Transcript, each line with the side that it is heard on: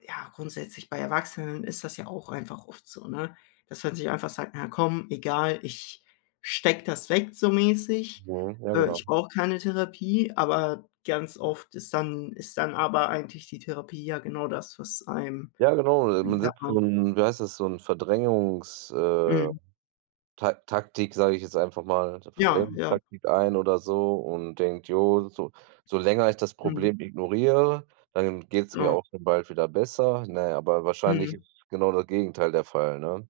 left: Ja, grundsätzlich bei Erwachsenen ist das ja auch einfach oft so, ne, dass man sich einfach sagt: „Na komm, egal, ich stecke das weg so mäßig.
right: Mhm, ja
left: Äh,
right: genau.
left: ich brauche keine Therapie.“ Aber ganz oft ist dann ist dann aber eigentlich die Therapie ja genau das, was einem
right: Ja genau,
left: wie
right: man
left: sagt
right: setzt so
left: man
right: 'n wie heißt das, so 'n Verdrängungs äh,
left: Mhm.
right: Ta Taktik, sage ich jetzt einfach mal, so
left: Ja, ja.
right: Verdrängungstaktik ein oder so und denkt: „Jo, so so länger ich das
left: Mhm.
right: Problem ignoriere, dann geht's mir
left: Ja.
right: auch dann bald wieder besser.“ Ne, aber wahrscheinlich ist
left: Mhm.
right: genau das Gegenteil der Fall, ne?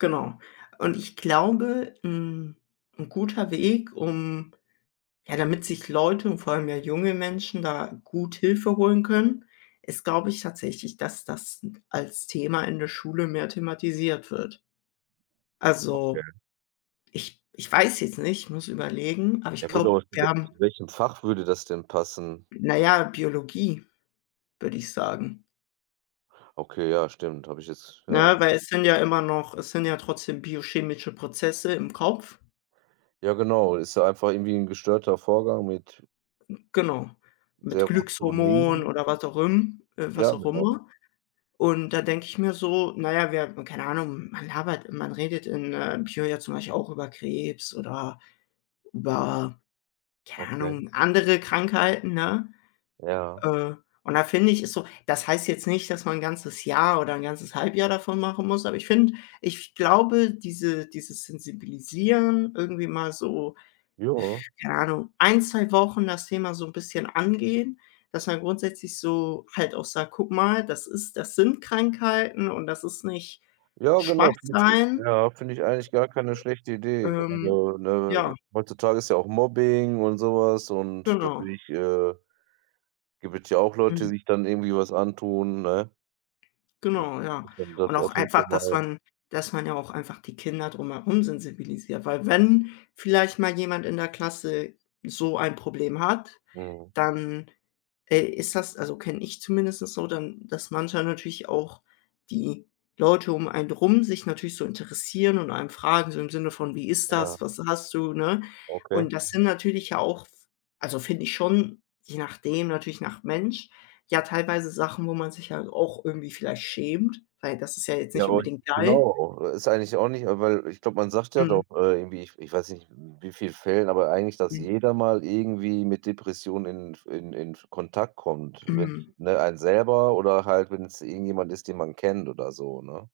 left: Genau, und ich glaube, hm, 'n guter Weg, um ja, damit sich Leute und vor allem mehr junge Menschen da gut Hilfe holen können, ist, glaube ich, tatsächlich, dass das n als Thema in der Schule mehr thematisiert wird. Also,
right: Okay.
left: ich ich weiß jetzt nicht, ich muss überlegen, aber ich
right: Ja,
left: glaube,
right: [unintelligible] Zu
left: wir
right: wel
left: haben
right: zu welchem Fach würde das denn passen?
left: Na ja, Biologie, würde ich sagen.
right: Okay, ja stimmt. Habe ich jetzt ja.
left: Ne, weil es sind ja immer noch es sind ja trotzdem biochemische Prozesse im Kopf.
right: Ja genau, ist ja einfach irgendwie 'n gestörter Vorgang mit
left: Hm, genau, mit Glückshormonen
right: Serotonin.
left: oder was auch imm äh,
right: Ja,
left: was auch
right: genau.
left: immer. Und da denke ich mir so: Na ja, wir haben keine Ahnung, man labert man redet in, äh, Bio ja zum Beispiel auch über Krebs oder über, keine
right: Okay.
left: Ahnung, andere Krankheiten, ne?
right: Ja.
left: Äh, und da finde ich, ist so das heißt jetzt nicht, dass man 1 ganzes Jahr oder 1 ganzes Halbjahr davon machen muss, aber ich finde ich glaube, diese dieses Sensibilisieren irgendwie mal so
right: Ja.
left: keine Ahnung, 1, 2 Wochen das Thema so 'n bisschen angehen, dass man grundsätzlich so halt auch sagt: „Guck mal, das ist das sind Krankheiten und das ist nicht
right: Ja genau, finde ich äh,
left: Schwach-sein.“
right: ja, finde ich eigentlich gar keine schlechte Idee.
left: Ähm
right: Grade,
left: ja.
right: ne, heutzutage ist ja auch Mobbing und so was und
left: Genau.
right: natürlich, äh gibt es ja auch Leute, die
left: Mhm.
right: sich dann irgendwie was antun, ne?
left: Genau,
right: [unintelligible]
left: ja,
right: dass man das
left: und auch
right: auf jeden
left: einfach,
right: Fall
left: dass
right: mal
left: man dass man ja auch einfach die Kinder drumherum sensibilisiert. Weil wenn vielleicht mal jemand in der Klasse so ein Problem hat,
right: Mhm.
left: dann, äh, ist das also, kenne ich zumindestens so, dann dass manchmal natürlich auch die Leute um einen drum sich natürlich so interessieren und einen fragen, so im Sinne von: „Wie ist
right: Ja.
left: das? Was hast du?“, ne,
right: Okay.
left: und das sind natürlich ja auch f also, finde ich schon je nachdem natürlich nach Mensch, ja teilweise Sachen, wo man sich halt auch irgendwie vielleicht schämt, weil das ist ja jetzt
right: Ja
left: nicht
right: und
left: unbedingt geil.
right: genau, oh, äh ist eigentlich auch nicht weil ich glaube, man sagt ja
left: Mhm.
right: doch, äh, irgendwie ich ich weiß nicht in wie viel Fällen, aber eigentlich, dass
left: Mhm.
right: jeder mal irgendwie mit Depressionen in f in in f Kontakt kommt, wenn's
left: Mhm.
right: ne, einen selber oder halt wenn's irgendjemand ist, den man kennt oder so, ne?